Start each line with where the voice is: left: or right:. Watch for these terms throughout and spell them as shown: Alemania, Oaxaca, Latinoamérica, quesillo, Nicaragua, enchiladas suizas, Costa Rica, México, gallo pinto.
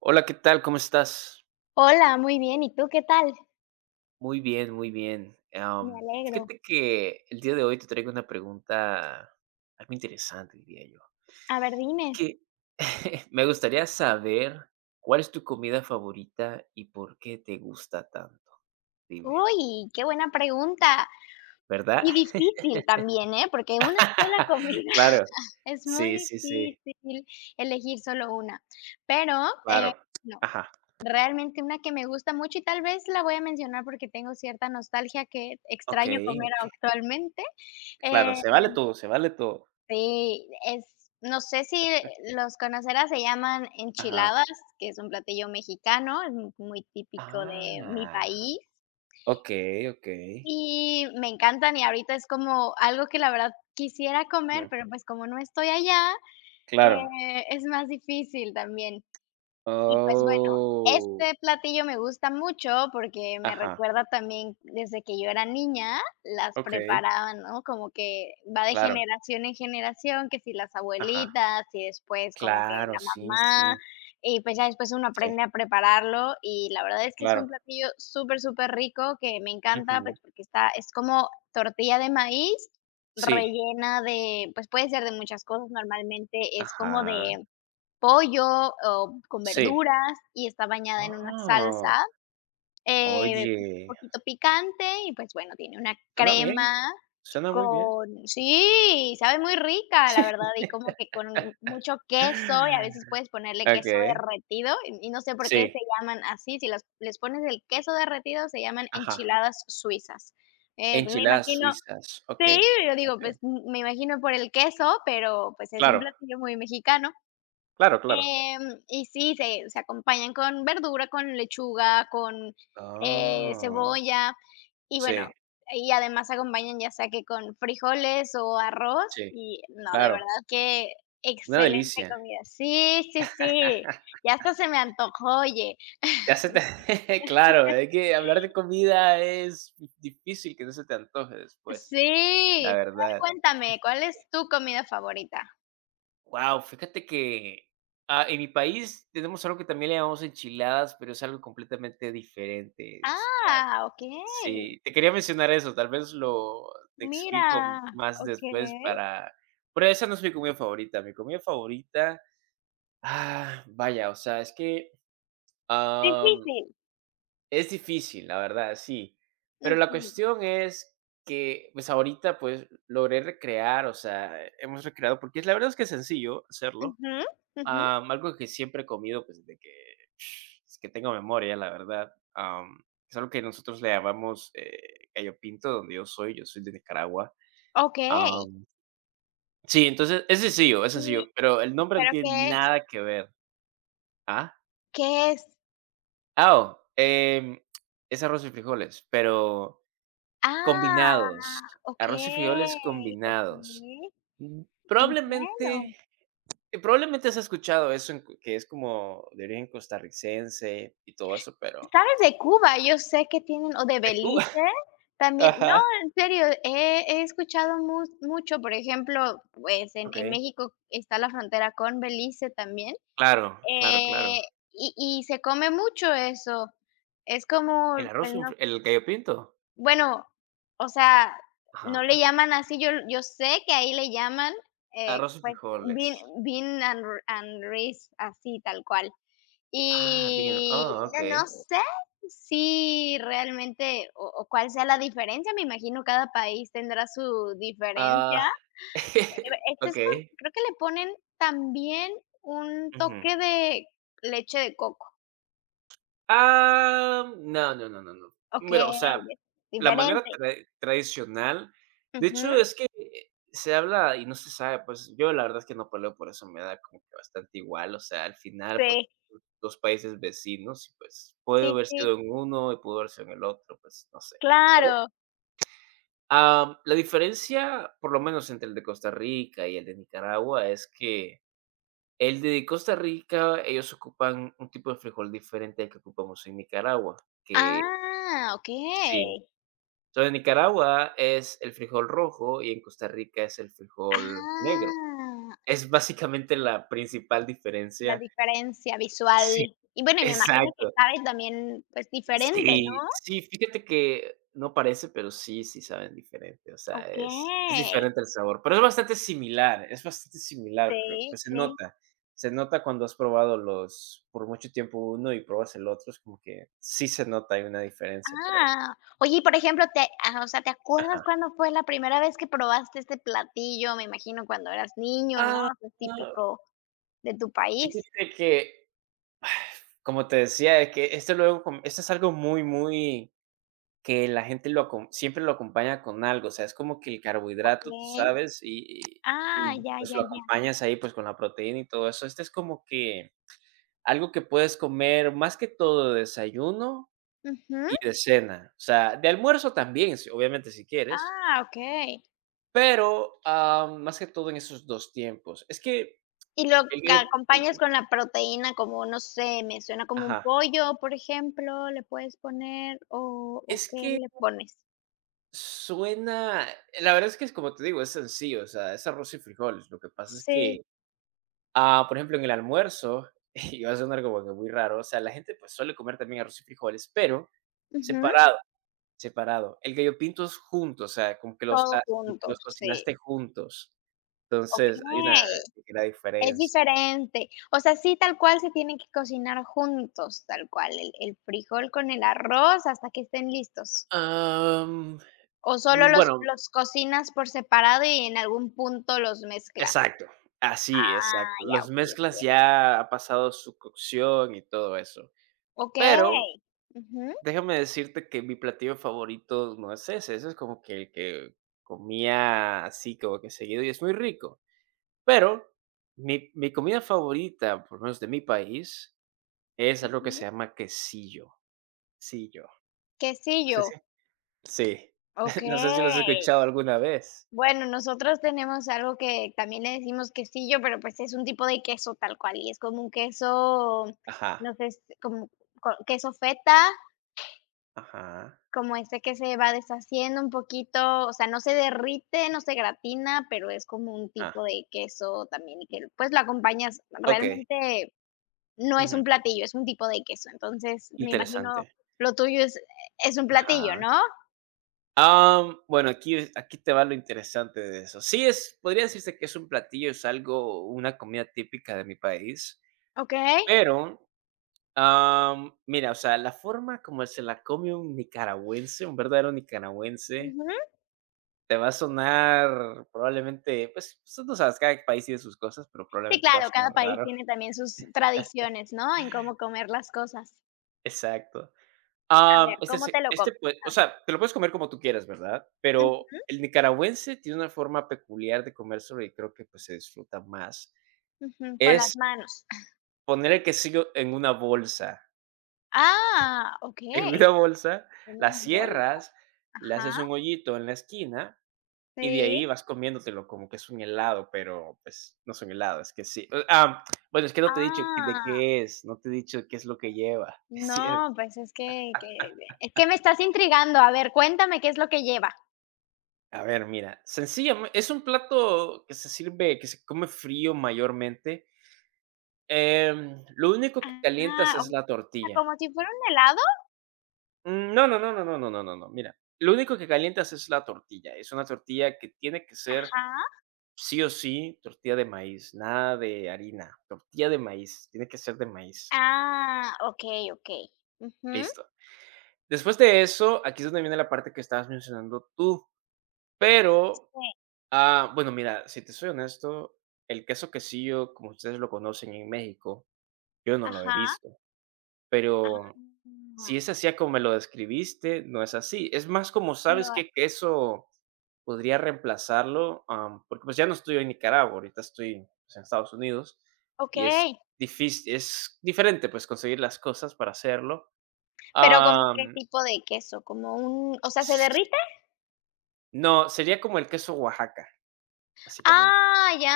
right: Hola, ¿qué tal? ¿Cómo estás?
left: Hola, muy bien. ¿Y tú qué tal?
right: Muy bien, muy bien.
left: Me alegro.
right: Fíjate que el día de hoy te traigo una pregunta algo interesante, diría yo.
left: A ver, dime.
right: Que Me gustaría saber cuál es tu comida favorita y por qué te gusta tanto. Dime,
left: Uy, qué buena pregunta.
right: ¿verdad?
left: Y difícil también, ¿eh? Porque una sola comida
right: Claro.
left: es muy
right: Sí, sí, sí,
left: difícil elegir solo una. Pero, eh,
right: claro.
left: no,
right: Ajá.
left: realmente una que me gusta mucho y tal vez la voy a mencionar porque tengo cierta nostalgia que extraño
right: Okey,
left: comer
right: okey.
left: actualmente,
right: Claro,
left: eh,
right: se vale todo, se vale todo.
left: sí, es no sé si los conocerás, se llaman
right: Ajá.
left: enchiladas, que es un platillo mexicano, es mu muy típico de mi
right: Ah,
left: país,
right: okey, okey.
left: y me encantan, y ahorita es como algo que la verdad quisiera comer,
right: Mm,
left: pero, pues, como no estoy allá,
right: claro.
left: es más difícil también. Y, pues, bueno,
right: Oh,
left: este platillo me gusta mucho porque me
right: ajá,
left: recuerda también desde que yo era niña, las
right: okey,
left: preparaban, ¿no? Como que va de
right: claro,
left: generación en generación, que si las
right: ajá,
left: abuelitas y después como que
right: claro,
left: la
right: sí,
left: mamá,
right: sí,
left: y, pues, ya después uno
right: sí,
left: aprende a prepararlo, y la verdad es que es un
right: claro,
left: platillo súper, súper rico que me encanta, pues,
right: ujú,
left: porque está es como tortilla de maíz
right: sí,
left: rellena de, pues, puede ser de muchas cosas, normalmente es como
right: ajá,
left: de pollo, o con
right: sí.
left: verduras y está bañada en una
right: Oh,
left: salsa, un
right: oye,
left: poquito picante y, pues, bueno, tiene una
right: suena bien,
left: crema
right: suena muy bien.
left: con sí, sabe muy rica, la verdad, y como que con mucho queso, y a veces puedes ponerle queso
right: Okey,
left: derretido, y no sé por qué
right: sí,
left: se llaman así, si las les pones el queso derretido, se llaman
right: ajá,
left: enchiladas suizas. Me
right: enchiladas
left: imagino
right: suizas,
left: sí,
right: okey,
left: yo digo,
right: okey,
left: pues, me imagino por el queso, pero, pues, es un
right: claro,
left: platillo muy mexicano.
right: claro, claro.
left: Y sí, se acompañan con verdura, con lechuga, con,
right: Oh,
left: cebolla y
right: sí,
left: bueno, y además acompañan ya sea que con frijoles o arroz
right: sí,
left: y no, de
right: claro,
left: verdad que
right: una
left: excelente
right: delicia.
left: comida. Sí, sí, sí, ya hasta se me antojó, oye.
right: Ya se te Claro, es que hablar de comida es difícil que no se te antoje después, la
left: Sí, a ver,
right: verdad.
left: cuéntame, ¿cuál es tu comida favorita?
right: Wow, fíjate que, en mi país tenemos algo que también le llamamos enchiladas, pero es algo completamente diferente. Es,
left: Ah, okey,
right: sí, te quería mencionar eso, tal vez lo te
left: mira,
right: explico más después
left: okey.
right: para pero esa no es mi comida favorita. Mi comida favorita, ah, vaya, o sea, es que, am
left: Difícil.
right: Es difícil, la verdad, sí. Pero la
left: Ujú,
right: cuestión es que, pues, ahorita, pues, logré recrear, o sea, hemos recreado, porque la verdad es que es sencillo hacerlo.
left: ujú, ujú.
right: Algo que siempre he comido, pues, desde que es que tengo memoria, la verdad. Es algo que nosotros le llamamos gallo pinto, donde yo soy. Yo soy de Nicaragua.
left: Okey.
right: Am, sí, entonces es
left: Y,
right: sencillo, pero el nombre no
left: ¿pero
right: tiene
left: qué es?
right: nada que ver. Ah,
left: ¿Qué es?
right: ah, oh, es arroz y frijoles, pero
left: Ah,
right: combinados. Arroz y frijoles
left: okey,
right: combinados.
left: okey,
right: Mm,
left: entiendo.
right: probablemente, probablemente has escuchado eso en que es como de origen costarricense y todo eso, pero
left: ¿Sabes de Cuba? Yo sé que tienen o de
right: de Cuba.
left: Belice, también no,
right: Ajá.
left: en serio, he escuchado mus mucho, por ejemplo, pues, en
right: Okey.
left: México está la frontera con Belice también,
right: Claro, claro, claro.
left: eh, y se come mucho eso. Es como,
right: El
left: pues,
right: arroz con
left: no.
right: fri ¿el gallo pinto?
left: Bueno, o sea, no le
right: Ajá.
left: llaman así, yo sé que ahí le llaman,
right: Arroz y
left: pues, bean
right: frijoles.
left: bean and rice, así tal cual.
right: Ah, bien. Oh,
left: Y no
right: okey.
left: sé si realmente o cuál sea la diferencia, me imagino cada país tendrá su diferencia.
right: Ah,
left: Este es con
right: okey.
left: creo que le ponen también un
right: Ujú.
left: toque de leche de coco.
right: Ah, no, no, no, no, no. Pero o sea,
left: Okey,
right: la manera
left: diferente.
right: trai tradicional. De
left: Ujú.
right: hecho, es que se habla y no se sabe, pues, yo la verdad es que no peleo por eso, me da como que bastante igual, o sea, al final, pues,
left: Sí,
right: 2 países vecinos y, pues, puede
left: sí,
right: haber
left: sí,
right: sido en uno y pudo haber sido en el otro, pues, no sé.
left: claro.
right: La diferencia, por lo menos entre el de Costa Rica y el de Nicaragua, es que el de Costa Rica, ellos ocupan un tipo de frijol diferente al que ocupamos en Nicaragua, que...
left: Ah,
right: Sí.
left: okey.
right: So, en Nicaragua es el frijol rojo y en Costa Rica es el frijol negro.
left: Ah,
right: Es básicamente la principal
left: la
right: diferencia.
left: diferencia visual.
right: Sí,
left: Y bueno, y me imagino que
right: exacto.
left: sabe también, pues, diferente,
right: Sí,
left: ¿no?
right: sí, fíjate que no parece, pero sí, sí saben diferente. O sea, es
left: Okey.
right: diferente el sabor, pero es bastante similar, pero,
left: Sí,
right: pues, se
left: sí.
right: nota. Se nota cuando has probado los por mucho tiempo uno y pruebas el otro, es como que sí se nota, hay una diferencia por ahí.
left: Ah. Oye, y por ejemplo, o sea, ¿te acuerdas
right: Ajá.
left: cuándo fue la primera vez que probaste este platillo? Me imagino cuando eras niño, ¿no?
right: Ah,
left: O sea, es típico de tu país.
right: fíjate que, como te decía, es que esto luego, esto es algo muy, muy, que la gente lo, siempre lo acompaña con algo, o sea, es como que el carbohidrato, tú
left: Okey.
right: sabes,
left: Ah,
right: y,
left: ya,
right: pues,
left: ya,
right: lo
left: ya.
right: acompañas ahí, pues, con la proteína y todo eso. Este es como que algo que puedes comer más que todo de desayuno
left: Ujú.
right: y de cena, o sea, de almuerzo también, obviamente, si quieres,
left: Ah, okey.
right: pero más que todo en esos dos tiempos. Es que
left: Y lo
right: el,
left: que acompañas con la proteína, como, no sé, me suena como un
right: ajá,
left: pollo, por ejemplo, le puedes poner, o,
right: es
left: ¿qué
right: que...
left: le pones?
right: Suena la verdad es que es como te digo, es sencillo, o sea, es arroz y frijoles. Lo que pasa es
left: Sí.
right: que, por ejemplo, en el almuerzo, y va a sonar como que muy raro, o sea, la gente, pues, suele comer también arroz y frijoles, pero
left: Ujú,
right: separado, separado. El gallo pinto es junto, o sea, como que
left: todo junto,
right: los
left: sí.
right: cocinaste juntos. Entonces, hay una
left: Okey,
right: ligera
left: es
right: diferencia.
left: diferente. O sea, sí, tal cual se tienen que cocinar juntos, tal cual, el frijol con el arroz hasta que estén listos,
right: Am,
left: ¿o solo los
right: bueno,
left: los cocinas por separado y en algún punto los mezclas?
right: exacto. Así,
left: Ah,
right: exacto.
left: ya,
right: Los
left: okey,
right: mezclas
left: entiendo.
right: ya ha pasado su cocción y todo eso. Pero
left: Okey. Ujú.
right: déjame decirte que mi platillo favorito no es ese, ese es como que el que comía así como que seguido y es muy rico. Pero mi comida favorita, por lo menos de mi país, es algo que se llama quesillo. Sillo. Sí,
left: Quesillo,
right: sí. Sí. No sé si lo has
left: okey.
right: escuchado alguna vez.
left: Bueno, nosotros tenemos algo que también le decimos quesillo, pero, pues, es un tipo de queso tal cual, y es como un queso,
right: Ajá,
left: no sé, es como co queso feta,
right: ajá,
left: como este que se va deshaciendo un poquito, o sea, no se derrite, no se gratina, pero es como un
right: ah,
left: tipo de queso también, y que, pues, lo acompañas
right: ok.
left: realmente no es
right: Ujú,
left: un platillo, es un tipo de queso. Entonces, me
right: interesante.
left: imagino lo tuyo es un platillo,
right: Ajá.
left: ¿no?
right: Bueno, aquí, aquí te va lo interesante de eso. Sí, es, podría decirse que es un platillo, es algo, una comida típica de mi país,
left: Okey.
right: pero mira, o sea, la forma como se la come un nicaragüense, un verdadero nicaragüense, te va a sonar probablemente, pues, pues, tú no sabes, cada país tiene sus cosas, pero
left: Sí,
right: probablemente te va a
left: claro, cada
right: sonar
left: país
right: raro.
left: tiene también sus tradiciones, ¿no? En cómo comer las cosas.
right: Exacto.
left: A
right: Am,
left: ver,
right: este
left: ¿cómo te
right: se
left: lo
right: este,
left: comes?
right: pues, o sea, te lo puedes comer como tú quieras, ¿verdad?
left: Ujú,
right: Pero el nicaragüense tiene una forma peculiar de comérselo y creo que, pues, se disfruta más.
left: ujú, con
right: Es
left: las manos.
right: poner el quesillo en una bolsa.
left: Ah,
right: En
left: okey,
right: una bolsa,
left: en
right: la
left: una bol.
right: cierras, le haces
left: Ajá,
right: un hoyito en la esquina y de ahí
left: sí.
right: vas comiéndotelo como que es un helado, pero, pues, no es un helado, es bueno, es que no te he dicho de
left: Ah,
right: qué es, no te he dicho qué es lo que lleva. Es cier
left: no, pues es que es que me estás intrigando. A ver, cuéntame qué es lo que lleva.
right: A ver, mira, sencillamente es un plato que se sirve, que se come frío mayormente. Lo único que calientas
left: Ah, o
right: es la
left: sea,
right: tortilla.
left: ¿como si fuera un helado?
right: Mm, no, no, no, no, no, no, no, no, no. Mira, lo único que calientas es la tortilla. Es una tortilla que tiene que ser
left: Ajá.
right: sí o sí tortilla de maíz, nada de harina, tortilla de maíz, tiene que ser de maíz.
left: Ah, okey, okey. Ujú.
right: Listo. Después de eso, aquí es donde viene la parte que estabas mencionando tú, pero,
left: Sí.
right: Bueno, mira, si te soy honesto, el queso quesillo, como ustedes lo conocen en México, yo no lo he
left: Ajá.
right: visto,
left: Ah,
right: pero si es así a como me lo describiste, no es así. Es más como, ¿sabes
left: no,
right: qué queso podría reemplazarlo? Porque, pues, ya no estoy en Nicaragua, ahorita estoy, pues, en Estados Unidos y es
left: okey.
right: difícil, es diferente, pues, conseguir las cosas para hacerlo.
left: Pero, ¿como qué
right: Am,
left: tipo de queso? Como un o sea, ¿se
right: s-
left: derrite?
right: no, sería como el queso Oaxaca, básicamente.
left: Ah, ya,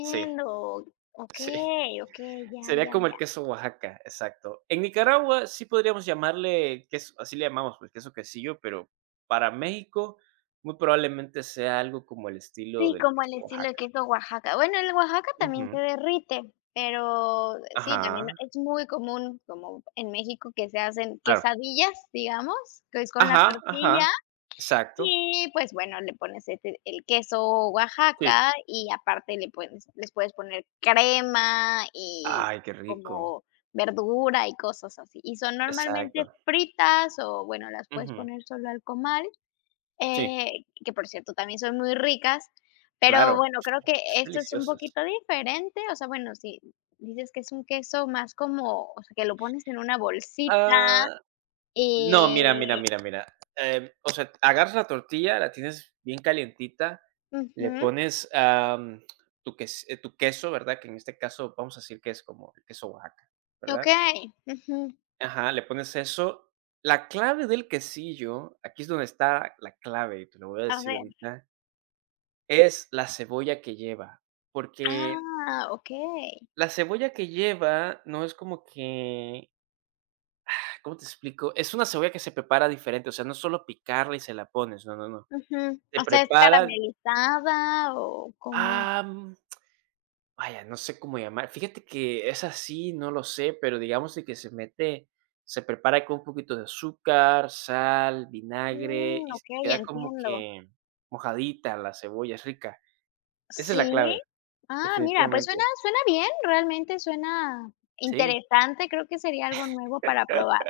right: Sí.
left: Okey, okey, ya,
right: Sería
left: ya,
right: como el
left: ya.
right: queso Oaxaca, exacto. En Nicaragua sí podríamos llamarle queso, así le llamamos, pues, queso quesillo, pero para México muy probablemente sea algo como el estilo
left: Sí,
right: del
left: como
right: queso
left: el estilo de
right: Oaxaca.
left: queso Oaxaca. Bueno, el Oaxaca también
right: Ujú.
left: se derrite, pero sí, también
right: Ajá,
left: es muy común, como en México, que se hacen
right: claro.
left: quesadillas, digamos, que es con la
right: Ajá,
left: tortilla.
right: ajá. Exacto.
left: Y, pues, bueno, le pones este el queso
right: Sí.
left: Oaxaca y aparte le pones les puedes poner crema y
right: Ay, qué rico.
left: como verdura y cosas así. Y son normalmente
right: Exacto.
left: fritas o, bueno, las puedes
right: Ujú.
left: poner solo al comal,
right: Sí,
left: que por cierto también son muy ricas, pero
right: claro.
left: bueno, creo que
right: Son
left: esto es un
right: deliciosas.
left: poquito diferente, o sea, bueno, si dices que es un queso más como, o sea, que lo pones en una bolsita,
right: Ah, no, mira, mira,
left: eh
right: mira, mira. O sea, agarras la tortilla, la tienes bien calientita, le
left: ujú,
right: pones tu queso, ¿verdad? Que en este caso vamos a decir que es como el queso Oaxaca, ¿verdad?
left: okey, ujú.
right: Ajá, le pones eso. La clave del quesillo, aquí es donde está la clave, y te lo voy a
left: A
right: decir
left: ver,
right: ahorita, es la cebolla que lleva. Porque
left: ah, okey.
right: la cebolla que lleva no es como que, ah, ¿cómo te explico? Es una cebolla que se prepara diferente, o sea, no es solo picarla y se la pones, no, no, no.
left: Ujú.
right: Te
left: O sea, ¿es
right: preparan,
left: caramelizada o cómo?
right: am, vaya, no sé cómo llamar. Fíjate que es así, no lo sé, pero digamos de que se prepara con un poquito de azúcar, sal, vinagre
left: Mm,
right: y s
left: okey,
right: queda como
left: entiendo.
right: que mojadita la cebolla, es rica. Esa es la
left: ¿Sí?
right: clave,
left: Ah, mira, pues suena
right: definitivamente.
left: suena bien, realmente suena
right: Sí.
left: interesante, creo que sería algo nuevo para probar.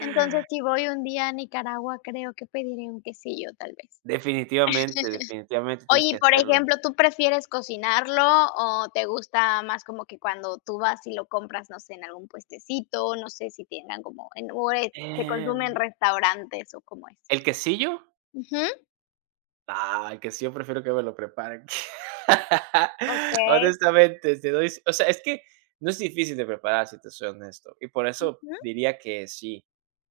left: Entonces, si voy un día a Nicaragua, creo que pediré un quesillo, tal vez.
right: Definitivamente, definitivamente tienes
left: Oye,
right: que
left: y por
right: hacerlo.
left: ejemplo, ¿tú prefieres cocinarlo o te gusta más como que cuando tú vas y lo compras, no sé, en algún puestecito, no sé si tengan como en o, se consume en
right: Em,
left: restaurantes o cómo es?
right: ¿el quesillo?
left: Ujú,
right: Ay, que sí, yo prefiero que me lo preparen.
left: okey.
right: Honestamente, te doy, o sea, es que no es difícil de preparar, si te soy honesto, y por eso
left: Ujú.
right: diría que sí.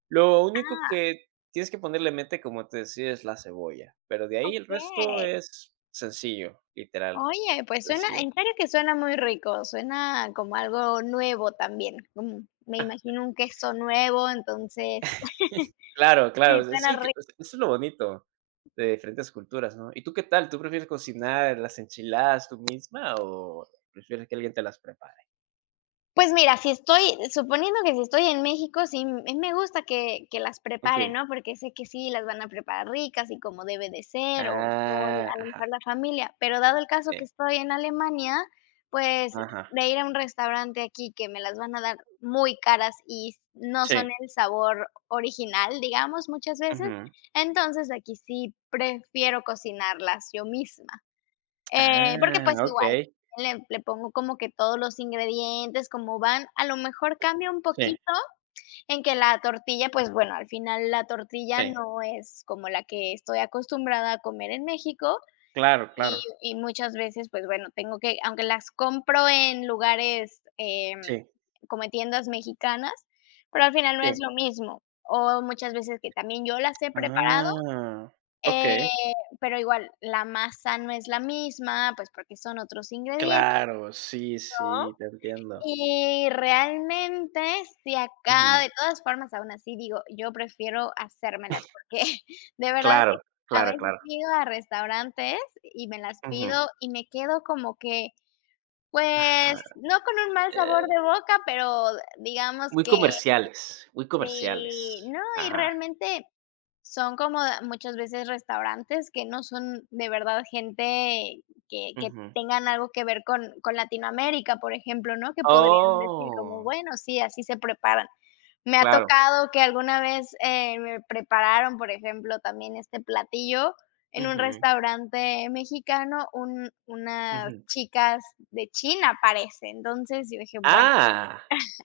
right: Lo único
left: Ah,
right: que tienes que ponerle mente, como te decía, es la cebolla, pero de ahí el resto
left: okey.
right: es sencillo, literal,
left: Oye, pues suena
right: sencillo.
left: en serio que suena muy rico, suena como algo nuevo también, mm, me imagino un queso nuevo, entonces
right: Claro, claro,
left: sí,
right: o sea,
left: suena
right: sí, que, o
left: rico.
right: sea, eso es lo bonito de diferentes culturas, ¿no? ¿Y tú qué tal? ¿Tú prefieres cocinar las enchiladas tú misma o prefieres que alguien te las prepare?
left: Pues mira, si estoy suponiendo que si estoy en México, sí me gusta que las preparen,
right: Okey.
left: ¿no? Porque sé que sí las van a preparar ricas y como debe de ser, o
right: Ah,
left: a lo
right: ajá,
left: mejor la familia. Pero dado el caso
right: sí,
left: que estoy en Alemania, pues
right: ajá,
left: de ir a un restaurante aquí que me las van a dar muy caras y no
right: sí,
left: son el sabor original, digamos, muchas veces,
right: ujú.
left: entonces aquí sí prefiero cocinarlas yo misma. Porque,
right: Ah,
left: pues, igual
right: okey,
left: le pongo como que todos los ingredientes, como van, a lo mejor cambia un
right: sí,
left: poquito en que la tortilla, pues, bueno, al final la tortilla
right: sí,
left: no es como la que estoy acostumbrada a comer en México,
right: claro,
left: y
right: claro,
left: y muchas veces, pues, bueno, tengo que aunque las compro en lugares,
right: sí,
left: como en tiendas mexicanas, pero al final no
right: sí,
left: es lo mismo. O muchas veces que también yo las he preparado,
right: ah,
left: eh,
right: okey,
left: pero igual, la masa no es la misma, pues, porque son otros ingredientes.
right: claro, sí, sí,
left: ¿No?
right: te entiendo,
left: Y realmente, si acá,
right: ujú,
left: de todas formas, aún así digo, yo prefiero hacérmelas, porque de verdad que
right: claro,
left: a
right: claro,
left: veces
right: claro,
left: he ido a restaurantes y me las
right: ujú,
left: pido y me quedo como que, pues,
right: ajá,
left: no con un mal sabor
right: eh,
left: de boca, pero digamos que
right: muy
left: sí,
right: comerciales,
left: no, y
right: ajá,
left: realmente son como da muchas veces restaurantes que no son de verdad gente que
right: ujú,
left: tengan algo que ver con Latinoamérica, por ejemplo, ¿no? Que podrían decir como,
right: oh,
left: bueno, sí, así se preparan. Me ha
right: claro,
left: tocado que alguna vez, me prepararon, por ejemplo, también este platillo en un
right: ujú,
left: restaurante mexicano, un unas
right: ujú.
left: chicas de China, parece. Entonces, yo dije: "Bueno".
right: Ah,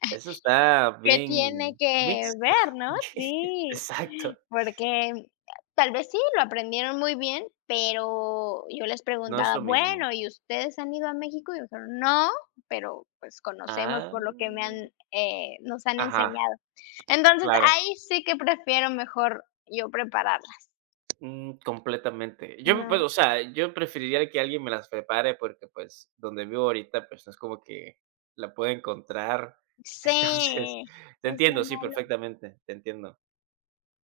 right: eso está
left: ¿Qué tiene
right: bien
left: que
right: mixto.
left: ver, no? Sí,
right: Exacto,
left: porque tal vez sí, lo aprendieron muy bien, pero yo les
right: no es
left: preguntaba:
right: lo mismo.
left: "Bueno, ¿y ustedes han ido a México?". Y dijeron: "No, pero, pues, conocemos
right: Ah,
left: por lo que me han, nos han
right: ajá,
left: enseñado". Entonces,
right: claro,
left: ahí sí que prefiero mejor yo prepararlas,
right: mm, completamente. Yo, pues, o
left: ¿no?
right: sea, yo preferiría que alguien me las prepare porque, pues, donde vivo ahorita, pues, no es como que la puedo encontrar.
left: Sí,
right: Entonces, te
left: es lo
right: entiendo, sí,
left: malo.
right: perfectamente, te entiendo.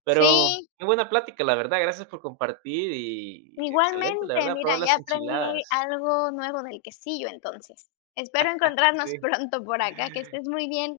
right: Pero
left: Sí.
right: qué buena plática, la verdad, gracias por compartir y excelente, la
left: Igualmente,
right: verdad,
left: mira,
right: probar
left: ya
right: las
left: aprendí
right: enchiladas.
left: algo nuevo del quesillo entonces. Espero encontrarnos
right: Sí.
left: pronto por acá, que estés muy bien.